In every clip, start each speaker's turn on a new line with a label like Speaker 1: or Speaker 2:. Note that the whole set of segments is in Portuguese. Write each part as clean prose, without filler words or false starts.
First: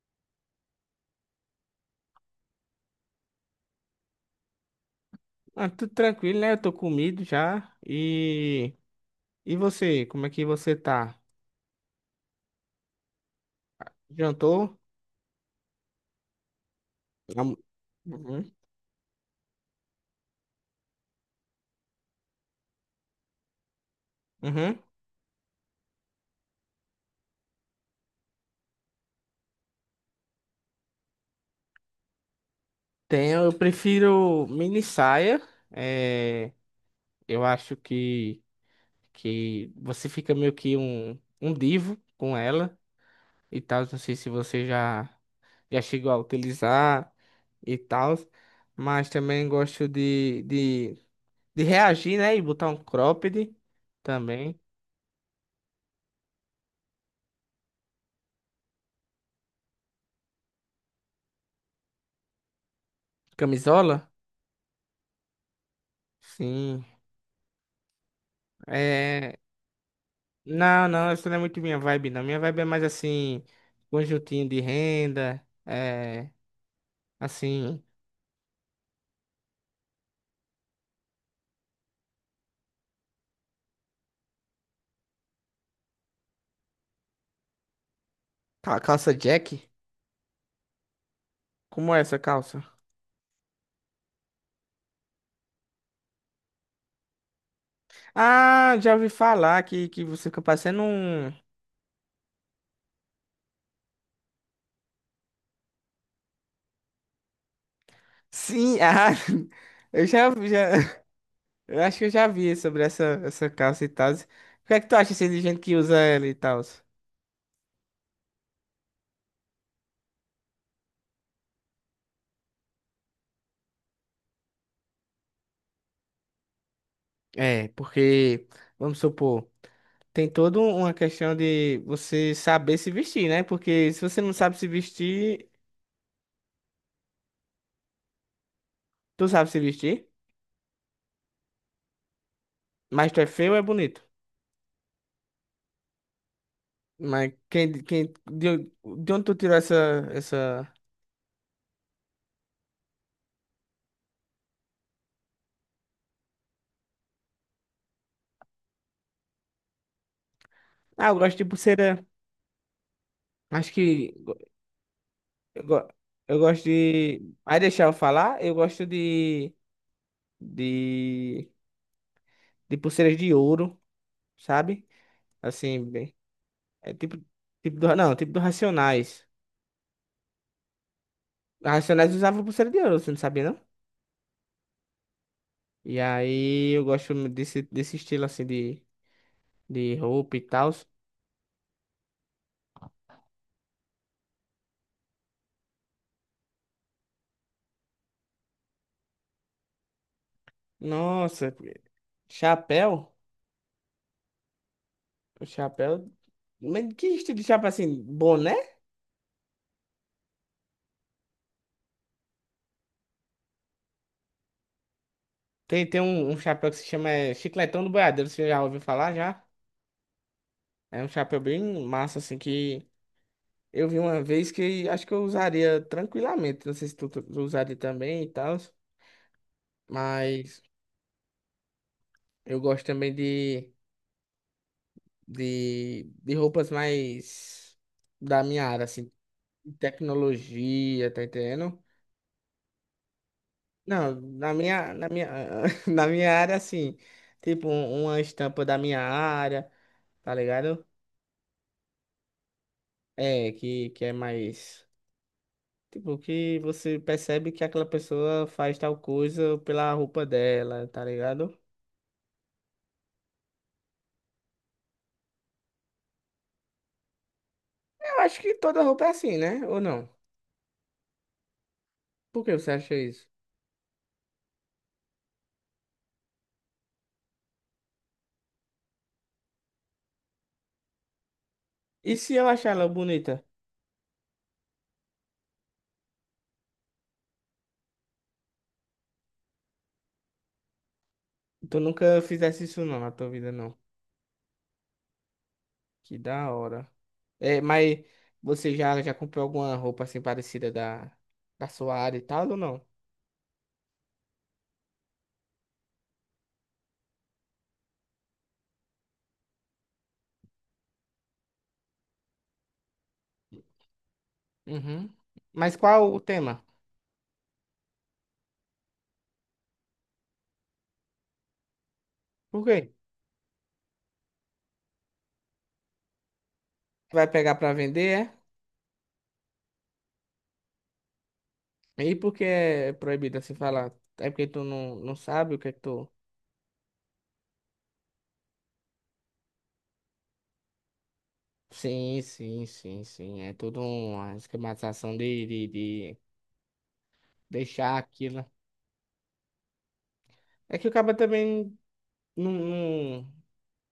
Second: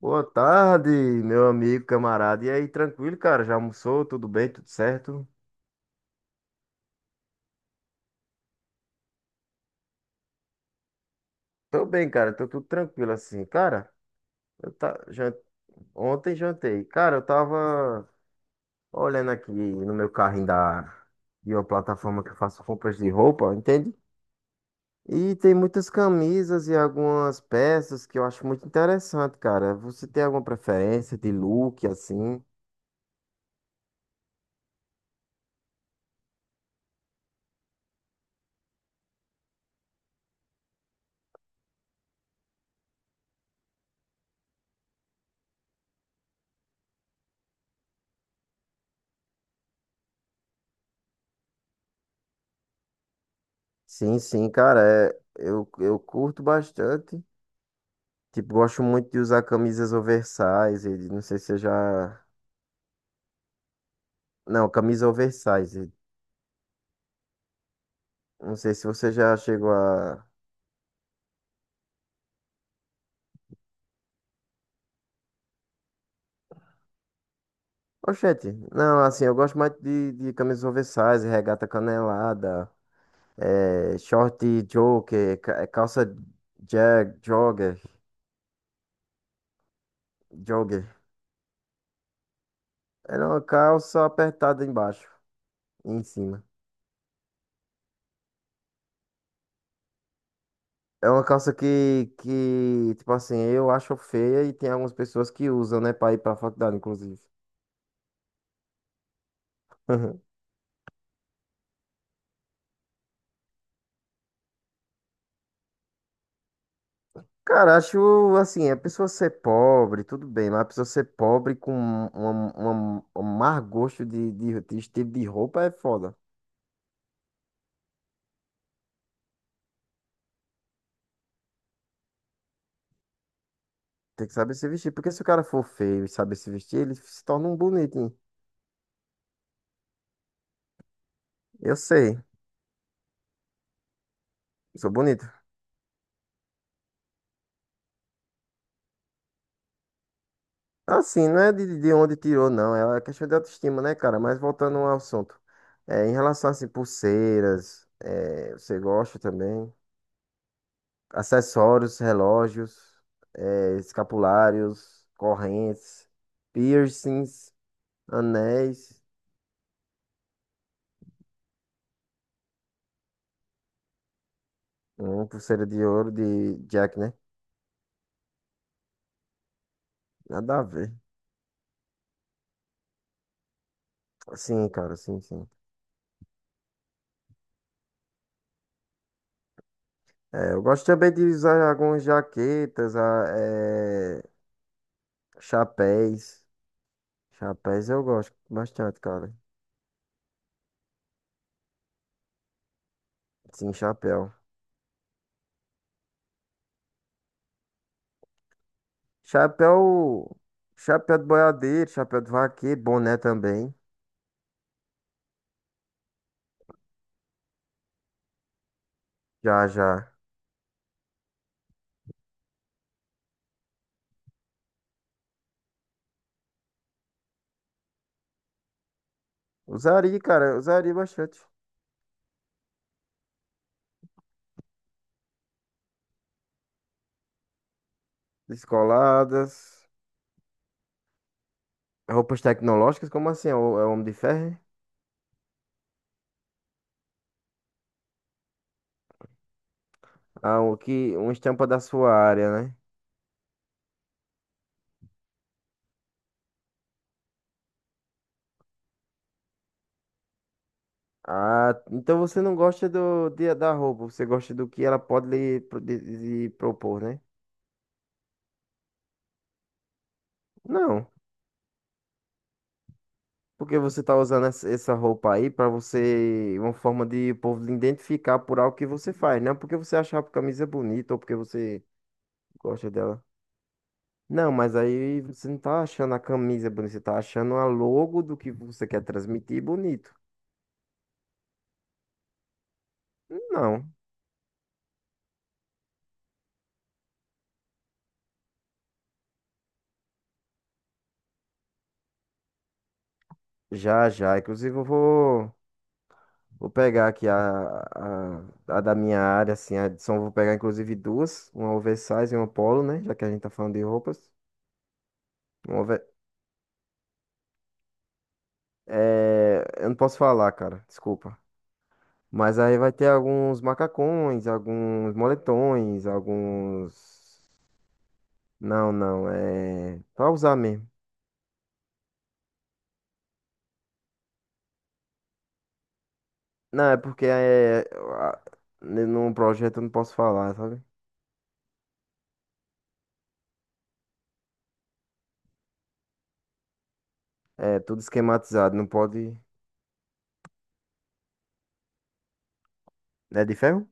Speaker 1: Boa tarde, meu amigo, camarada. E aí, tranquilo, cara? Já almoçou? Tudo bem? Tudo certo?
Speaker 2: Ah, tudo tranquilo, né? Eu tô comido já. E você, como é que você tá?
Speaker 1: Tô bem, cara. Tô tudo tranquilo assim. Cara, eu
Speaker 2: Jantou?
Speaker 1: tá... jan- ontem jantei. Cara, eu
Speaker 2: Am-
Speaker 1: tava
Speaker 2: Uhum.
Speaker 1: olhando aqui no meu carrinho da... de uma plataforma que eu faço compras de roupa, entende?
Speaker 2: Uhum.
Speaker 1: E tem muitas camisas e algumas peças que eu acho muito interessante, cara. Você tem alguma preferência de look assim?
Speaker 2: Tenho, eu prefiro mini saia. É, eu acho que você fica meio que um divo com ela e tal. Não sei se você já chegou a utilizar e tal, mas também gosto de reagir, né? E botar um cropped
Speaker 1: Sim,
Speaker 2: também.
Speaker 1: cara. Eu curto bastante. Tipo, gosto muito de usar camisas oversize. Não sei se você já.
Speaker 2: Camisola?
Speaker 1: Não, camisa oversize.
Speaker 2: Sim.
Speaker 1: Não sei se você já
Speaker 2: É...
Speaker 1: chegou a.
Speaker 2: Não, não, isso não é muito minha vibe, não. Minha vibe é mais assim, conjuntinho de renda, é... assim,
Speaker 1: Oxente, não, assim, eu gosto mais de camisas oversize, regata canelada, é, short joker, é, jogger,
Speaker 2: calça Jack.
Speaker 1: jogger.
Speaker 2: Como é essa calça?
Speaker 1: É uma calça apertada embaixo e em cima.
Speaker 2: Ah, já ouvi falar que você fica parecendo
Speaker 1: É uma
Speaker 2: um...
Speaker 1: calça que, tipo assim, eu acho feia e tem algumas pessoas que usam, né, pra ir pra faculdade, inclusive.
Speaker 2: Sim, ah, eu já, já... Eu acho que eu já vi sobre essa, essa calça e tal. O que é que tu acha assim, de gente que usa ela e tal?
Speaker 1: Cara, acho assim, a pessoa ser pobre, tudo bem, mas a pessoa ser pobre com um má gosto de estilo de roupa é foda.
Speaker 2: É, porque, vamos supor, tem toda uma questão de você saber se vestir, né? Porque se você
Speaker 1: Tem que
Speaker 2: não
Speaker 1: saber
Speaker 2: sabe se
Speaker 1: se vestir, porque se o cara
Speaker 2: vestir,
Speaker 1: for feio e saber se vestir, ele se torna um bonitinho.
Speaker 2: tu sabe se vestir,
Speaker 1: Eu sei,
Speaker 2: mas tu é feio ou é bonito?
Speaker 1: sou bonito.
Speaker 2: Mas quem, de onde tu tirou essa, essa...
Speaker 1: Assim, não é de onde tirou, não, é uma questão de autoestima, né, cara? Mas voltando ao assunto, é, em relação, assim, pulseiras, é, você gosta também?
Speaker 2: Ah, eu gosto de
Speaker 1: Acessórios,
Speaker 2: pulseira.
Speaker 1: relógios,
Speaker 2: Acho que... go-
Speaker 1: escapulários,
Speaker 2: Eu, go-
Speaker 1: correntes,
Speaker 2: eu gosto de...
Speaker 1: piercings,
Speaker 2: Aí deixar eu falar, eu gosto
Speaker 1: anéis,
Speaker 2: de... De pulseiras de ouro, sabe?
Speaker 1: pulseira de
Speaker 2: Assim,
Speaker 1: ouro
Speaker 2: bem...
Speaker 1: de
Speaker 2: É
Speaker 1: Jack, né?
Speaker 2: tipo... tipo do, não, tipo do Racionais.
Speaker 1: Nada a ver.
Speaker 2: Racionais usava pulseira de ouro, você não sabia, não?
Speaker 1: Sim, cara, sim.
Speaker 2: E aí eu gosto desse, desse estilo, assim, de roupa e
Speaker 1: É, eu
Speaker 2: tal.
Speaker 1: gosto também de usar algumas jaquetas, é, chapéus. Chapéus eu gosto bastante, cara.
Speaker 2: Nossa, chapéu...
Speaker 1: Sim, chapéu.
Speaker 2: O chapéu. Mas que estilo de chapéu assim? Boné?
Speaker 1: Chapéu, chapéu de boiadeiro, chapéu de vaqueiro, boné também.
Speaker 2: Tem, tem um, um chapéu que se chama é, Chicletão do Boiadeiro, você já ouviu falar já?
Speaker 1: Já, já.
Speaker 2: É um chapéu bem massa, assim, que eu vi uma vez que acho que eu usaria tranquilamente. Não sei se tu usaria também e tal.
Speaker 1: Usaria, cara,
Speaker 2: Mas
Speaker 1: usaria bastante.
Speaker 2: eu gosto também de roupas mais da minha área, assim, de
Speaker 1: Descoladas.
Speaker 2: tecnologia, tá entendendo?
Speaker 1: Roupas tecnológicas? Como assim? É o Homem de
Speaker 2: Não, na
Speaker 1: Ferro?
Speaker 2: minha, na minha, na minha área, assim, tipo, uma estampa da minha área. Tá
Speaker 1: Ah, o
Speaker 2: ligado?
Speaker 1: que, uma estampa da sua área, né?
Speaker 2: É, que é mais. Tipo, que você percebe que aquela pessoa faz tal coisa pela roupa dela, tá ligado?
Speaker 1: Ah, então você não gosta da roupa, você gosta do que ela pode lhe, lhe propor, né?
Speaker 2: Eu acho que toda roupa é assim, né? Ou não?
Speaker 1: Não.
Speaker 2: Por que você acha isso?
Speaker 1: Porque você tá usando essa roupa aí pra você, uma forma de o povo lhe identificar por algo que você faz, não porque você acha a camisa bonita ou porque você
Speaker 2: E se eu achar ela
Speaker 1: gosta dela.
Speaker 2: bonita?
Speaker 1: Não, mas aí você não tá achando a camisa bonita, você tá achando a logo do que você quer transmitir bonito.
Speaker 2: Tu nunca fizesse isso não na tua vida, não.
Speaker 1: Não.
Speaker 2: Que da hora. É, mas você já comprou alguma roupa assim parecida da, da sua área e tal, ou não?
Speaker 1: Já, já. Inclusive, vou pegar aqui a da minha área, assim, a de som. Vou pegar, inclusive, duas. Uma oversize e uma polo, né? Já que a gente tá falando de roupas.
Speaker 2: Uhum. Mas
Speaker 1: Uma over...
Speaker 2: qual o tema?
Speaker 1: é, eu não posso falar, cara. Desculpa. Mas
Speaker 2: Por
Speaker 1: aí vai
Speaker 2: quê?
Speaker 1: ter alguns macacões, alguns moletões,
Speaker 2: Vai
Speaker 1: alguns...
Speaker 2: pegar pra vender, é?
Speaker 1: Não. É... Pra usar mesmo.
Speaker 2: E por que é proibido assim falar? É porque tu não sabe o que é que tu.
Speaker 1: Não, é porque num projeto eu não posso falar, sabe?
Speaker 2: Sim. É tudo uma esquematização de
Speaker 1: É
Speaker 2: deixar
Speaker 1: tudo
Speaker 2: aquilo.
Speaker 1: esquematizado. Não pode...
Speaker 2: É que o cara também não.
Speaker 1: É de ferro?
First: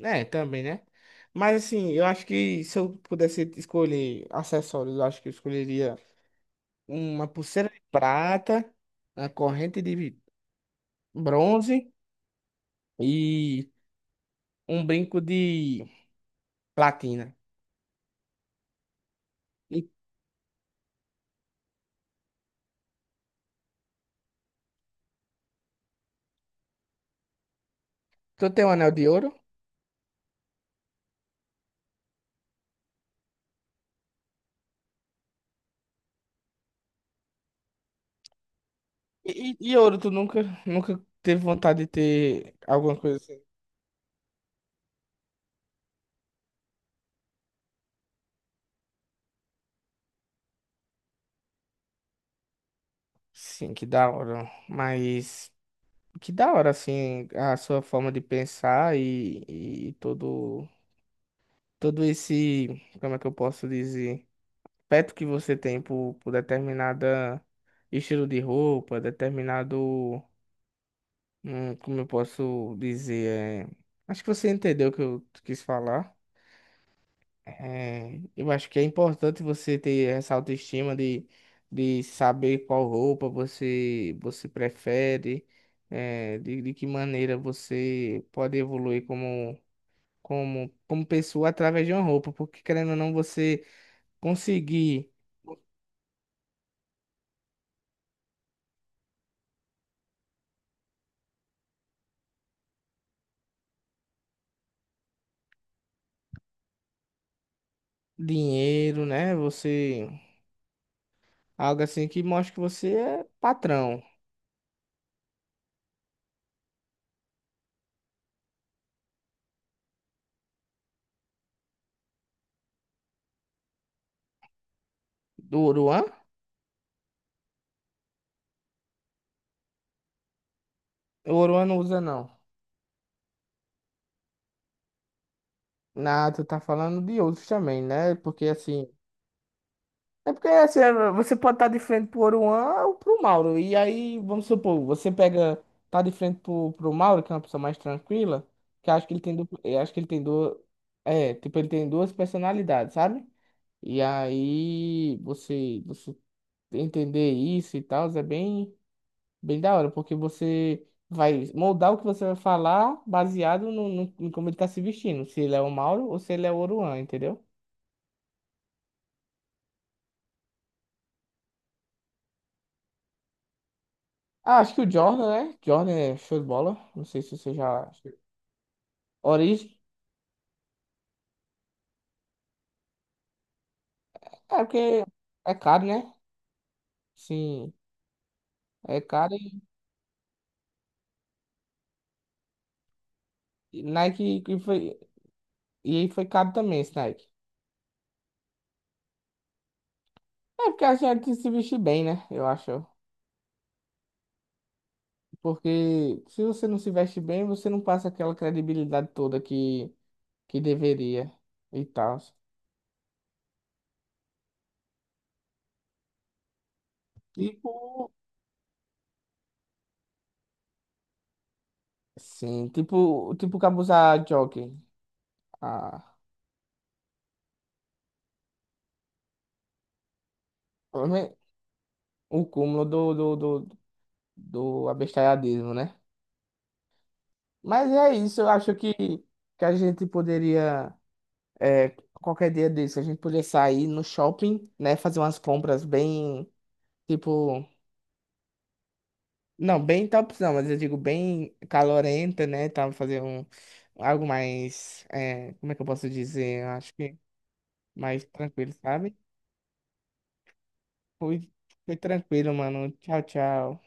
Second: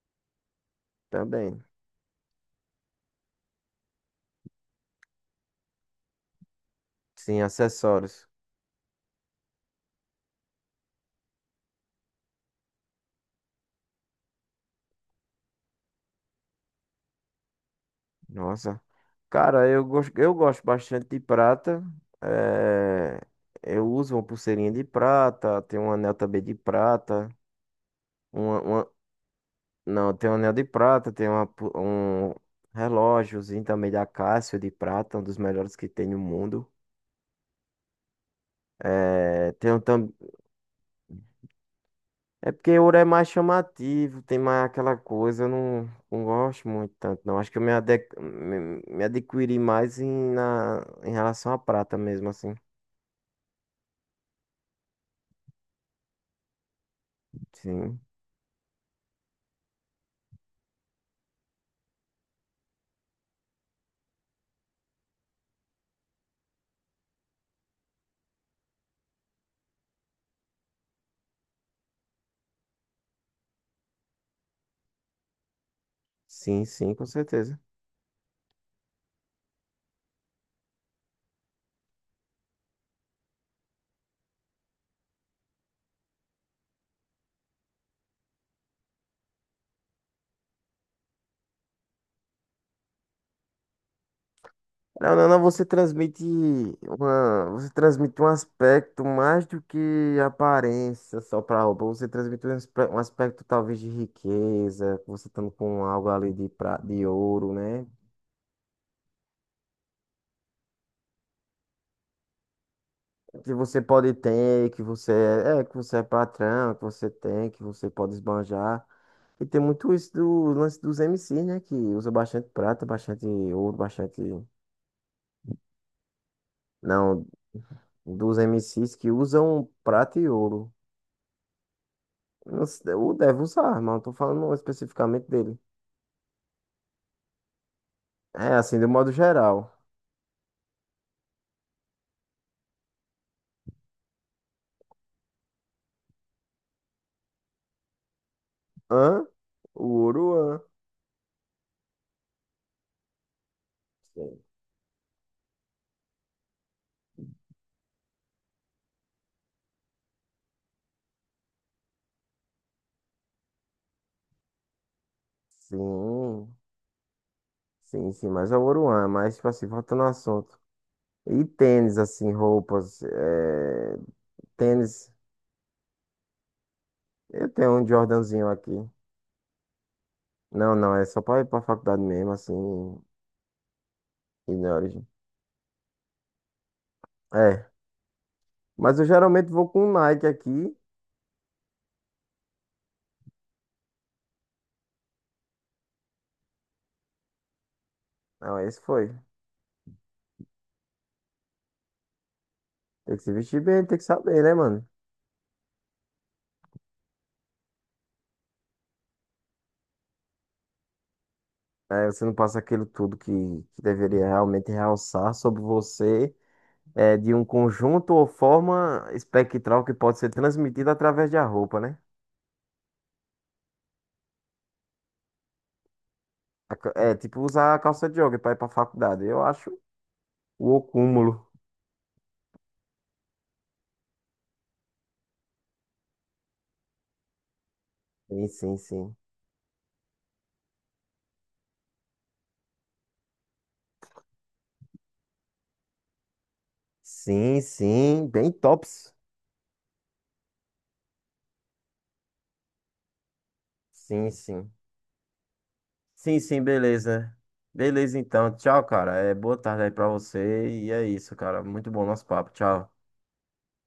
Speaker 2: É, também, né?
Speaker 1: Também.
Speaker 2: Mas assim, eu acho que se eu pudesse escolher acessórios, eu acho que eu escolheria uma
Speaker 1: Sim,
Speaker 2: pulseira de
Speaker 1: acessórios.
Speaker 2: prata, uma corrente de bronze e um brinco de platina.
Speaker 1: Nossa. Cara, eu
Speaker 2: E
Speaker 1: gosto, eu gosto bastante de prata. É, eu uso uma pulseirinha de prata, tem um anel também de prata.
Speaker 2: tu
Speaker 1: Uma,
Speaker 2: tem um
Speaker 1: uma-
Speaker 2: anel de ouro?
Speaker 1: não, tem um anel de prata, tem um relógiozinho também da Casio de prata, um dos melhores que tem no mundo.
Speaker 2: E,
Speaker 1: É,
Speaker 2: e e
Speaker 1: tenho.
Speaker 2: ouro, tu nunca, nunca teve vontade de
Speaker 1: É
Speaker 2: ter
Speaker 1: porque ouro
Speaker 2: alguma
Speaker 1: é
Speaker 2: coisa
Speaker 1: mais
Speaker 2: assim?
Speaker 1: chamativo, tem mais aquela coisa, eu não gosto muito tanto, não. Acho que eu me, ade me, me adquiri mais em relação à prata mesmo, assim.
Speaker 2: Sim, que da hora. Mas que da hora, assim, a sua
Speaker 1: Sim,
Speaker 2: forma de pensar e todo esse, como é que eu posso dizer, peto que você tem por determinada estilo de roupa, determinado, como eu posso dizer, é... acho que você entendeu o que eu quis falar.
Speaker 1: sim, com certeza.
Speaker 2: É, eu acho que é importante você ter essa autoestima de saber qual roupa você prefere, é, de que maneira você pode evoluir como, como, como pessoa através de uma roupa, porque querendo ou não, você conseguir
Speaker 1: Não, você transmite você transmite um aspecto mais do que aparência só pra roupa. Você transmite um, um aspecto talvez de riqueza, você estando com algo ali de ouro, né?
Speaker 2: dinheiro, né? Você, algo assim que mostra que você é
Speaker 1: Que você
Speaker 2: patrão.
Speaker 1: pode ter, que você é patrão, que você tem, que você pode esbanjar. E tem muito isso do lance dos MCs, né? Que usa bastante prata, bastante ouro, bastante.
Speaker 2: Do Oruan?
Speaker 1: Não, dos MCs que usam prata e ouro.
Speaker 2: O Oruan não usa, não.
Speaker 1: Não se- O deve usar, mas não tô falando especificamente dele.
Speaker 2: Na, tu tá falando de outros também, né? Porque
Speaker 1: É, assim, do
Speaker 2: assim.
Speaker 1: modo geral.
Speaker 2: É porque assim, é, você pode estar de frente pro Oruan ou pro Mauro. E aí, vamos supor, tá de frente pro, pro Mauro, que é uma pessoa mais tranquila, que acho que ele
Speaker 1: Hã?
Speaker 2: tem, duplo- eu
Speaker 1: O
Speaker 2: acho que ele tem
Speaker 1: ouro,
Speaker 2: duas,
Speaker 1: hã?
Speaker 2: é, tipo, ele tem duas personalidades, sabe? E
Speaker 1: Sim,
Speaker 2: aí, você entender isso e tal, é bem, bem da hora, porque você vai moldar o que você vai falar baseado no, em como ele tá se vestindo, se ele é o Mauro ou se ele é
Speaker 1: sim,
Speaker 2: o Oruan, entendeu?
Speaker 1: sim, mas é o ouro, hã? Mas, tipo assim, voltando ao assunto. E tênis, assim, roupas.
Speaker 2: Ah, acho que o
Speaker 1: Tênis.
Speaker 2: Jordan, né? Jordan é show de bola. Não sei se
Speaker 1: Eu
Speaker 2: você
Speaker 1: tenho um
Speaker 2: já.
Speaker 1: Jordanzinho aqui.
Speaker 2: Origem.
Speaker 1: Não, é só pra ir pra faculdade mesmo, assim, e
Speaker 2: É
Speaker 1: na
Speaker 2: porque
Speaker 1: origem.
Speaker 2: é caro, né?
Speaker 1: É.
Speaker 2: Sim,
Speaker 1: Mas
Speaker 2: é
Speaker 1: eu
Speaker 2: caro
Speaker 1: geralmente
Speaker 2: e
Speaker 1: vou com um Nike aqui.
Speaker 2: Nike que foi. E aí foi caro também esse Nike.
Speaker 1: Não, esse foi.
Speaker 2: É porque a gente tem que se vestir bem, né? Eu acho.
Speaker 1: Tem que se vestir bem, tem que saber, né, mano?
Speaker 2: Porque se você não se veste bem, você não passa aquela credibilidade toda que deveria e
Speaker 1: É,
Speaker 2: tal.
Speaker 1: você não passa aquilo tudo que deveria realmente realçar sobre você, é, de um
Speaker 2: Tipo.
Speaker 1: conjunto ou forma espectral que pode ser transmitida através da roupa, né?
Speaker 2: Sim, tipo, tipo cabuzar jockey. Ah,
Speaker 1: É, tipo usar a calça de jogo pra ir pra faculdade. Eu acho o cúmulo.
Speaker 2: o cúmulo do, do, do, do abestalhadismo, né? Mas é isso,
Speaker 1: Sim,
Speaker 2: eu acho
Speaker 1: sim, sim.
Speaker 2: que a gente poderia, é, qualquer dia desse, a gente poderia sair no shopping, né? Fazer umas compras bem,
Speaker 1: Sim,
Speaker 2: tipo,
Speaker 1: sim, bem tops.
Speaker 2: não, bem top, não, mas eu digo bem calorenta, né? Tá, fazer um, algo
Speaker 1: Sim, sim.
Speaker 2: mais, é, como é que eu posso
Speaker 1: Sim,
Speaker 2: dizer? Eu acho que
Speaker 1: beleza. Beleza,
Speaker 2: mais
Speaker 1: então.
Speaker 2: tranquilo,
Speaker 1: Tchau, cara.
Speaker 2: sabe?
Speaker 1: É boa tarde aí pra você. E é isso,
Speaker 2: Foi,
Speaker 1: cara. Muito
Speaker 2: foi
Speaker 1: bom nosso papo.
Speaker 2: tranquilo, mano.
Speaker 1: Tchau.
Speaker 2: Tchau, tchau.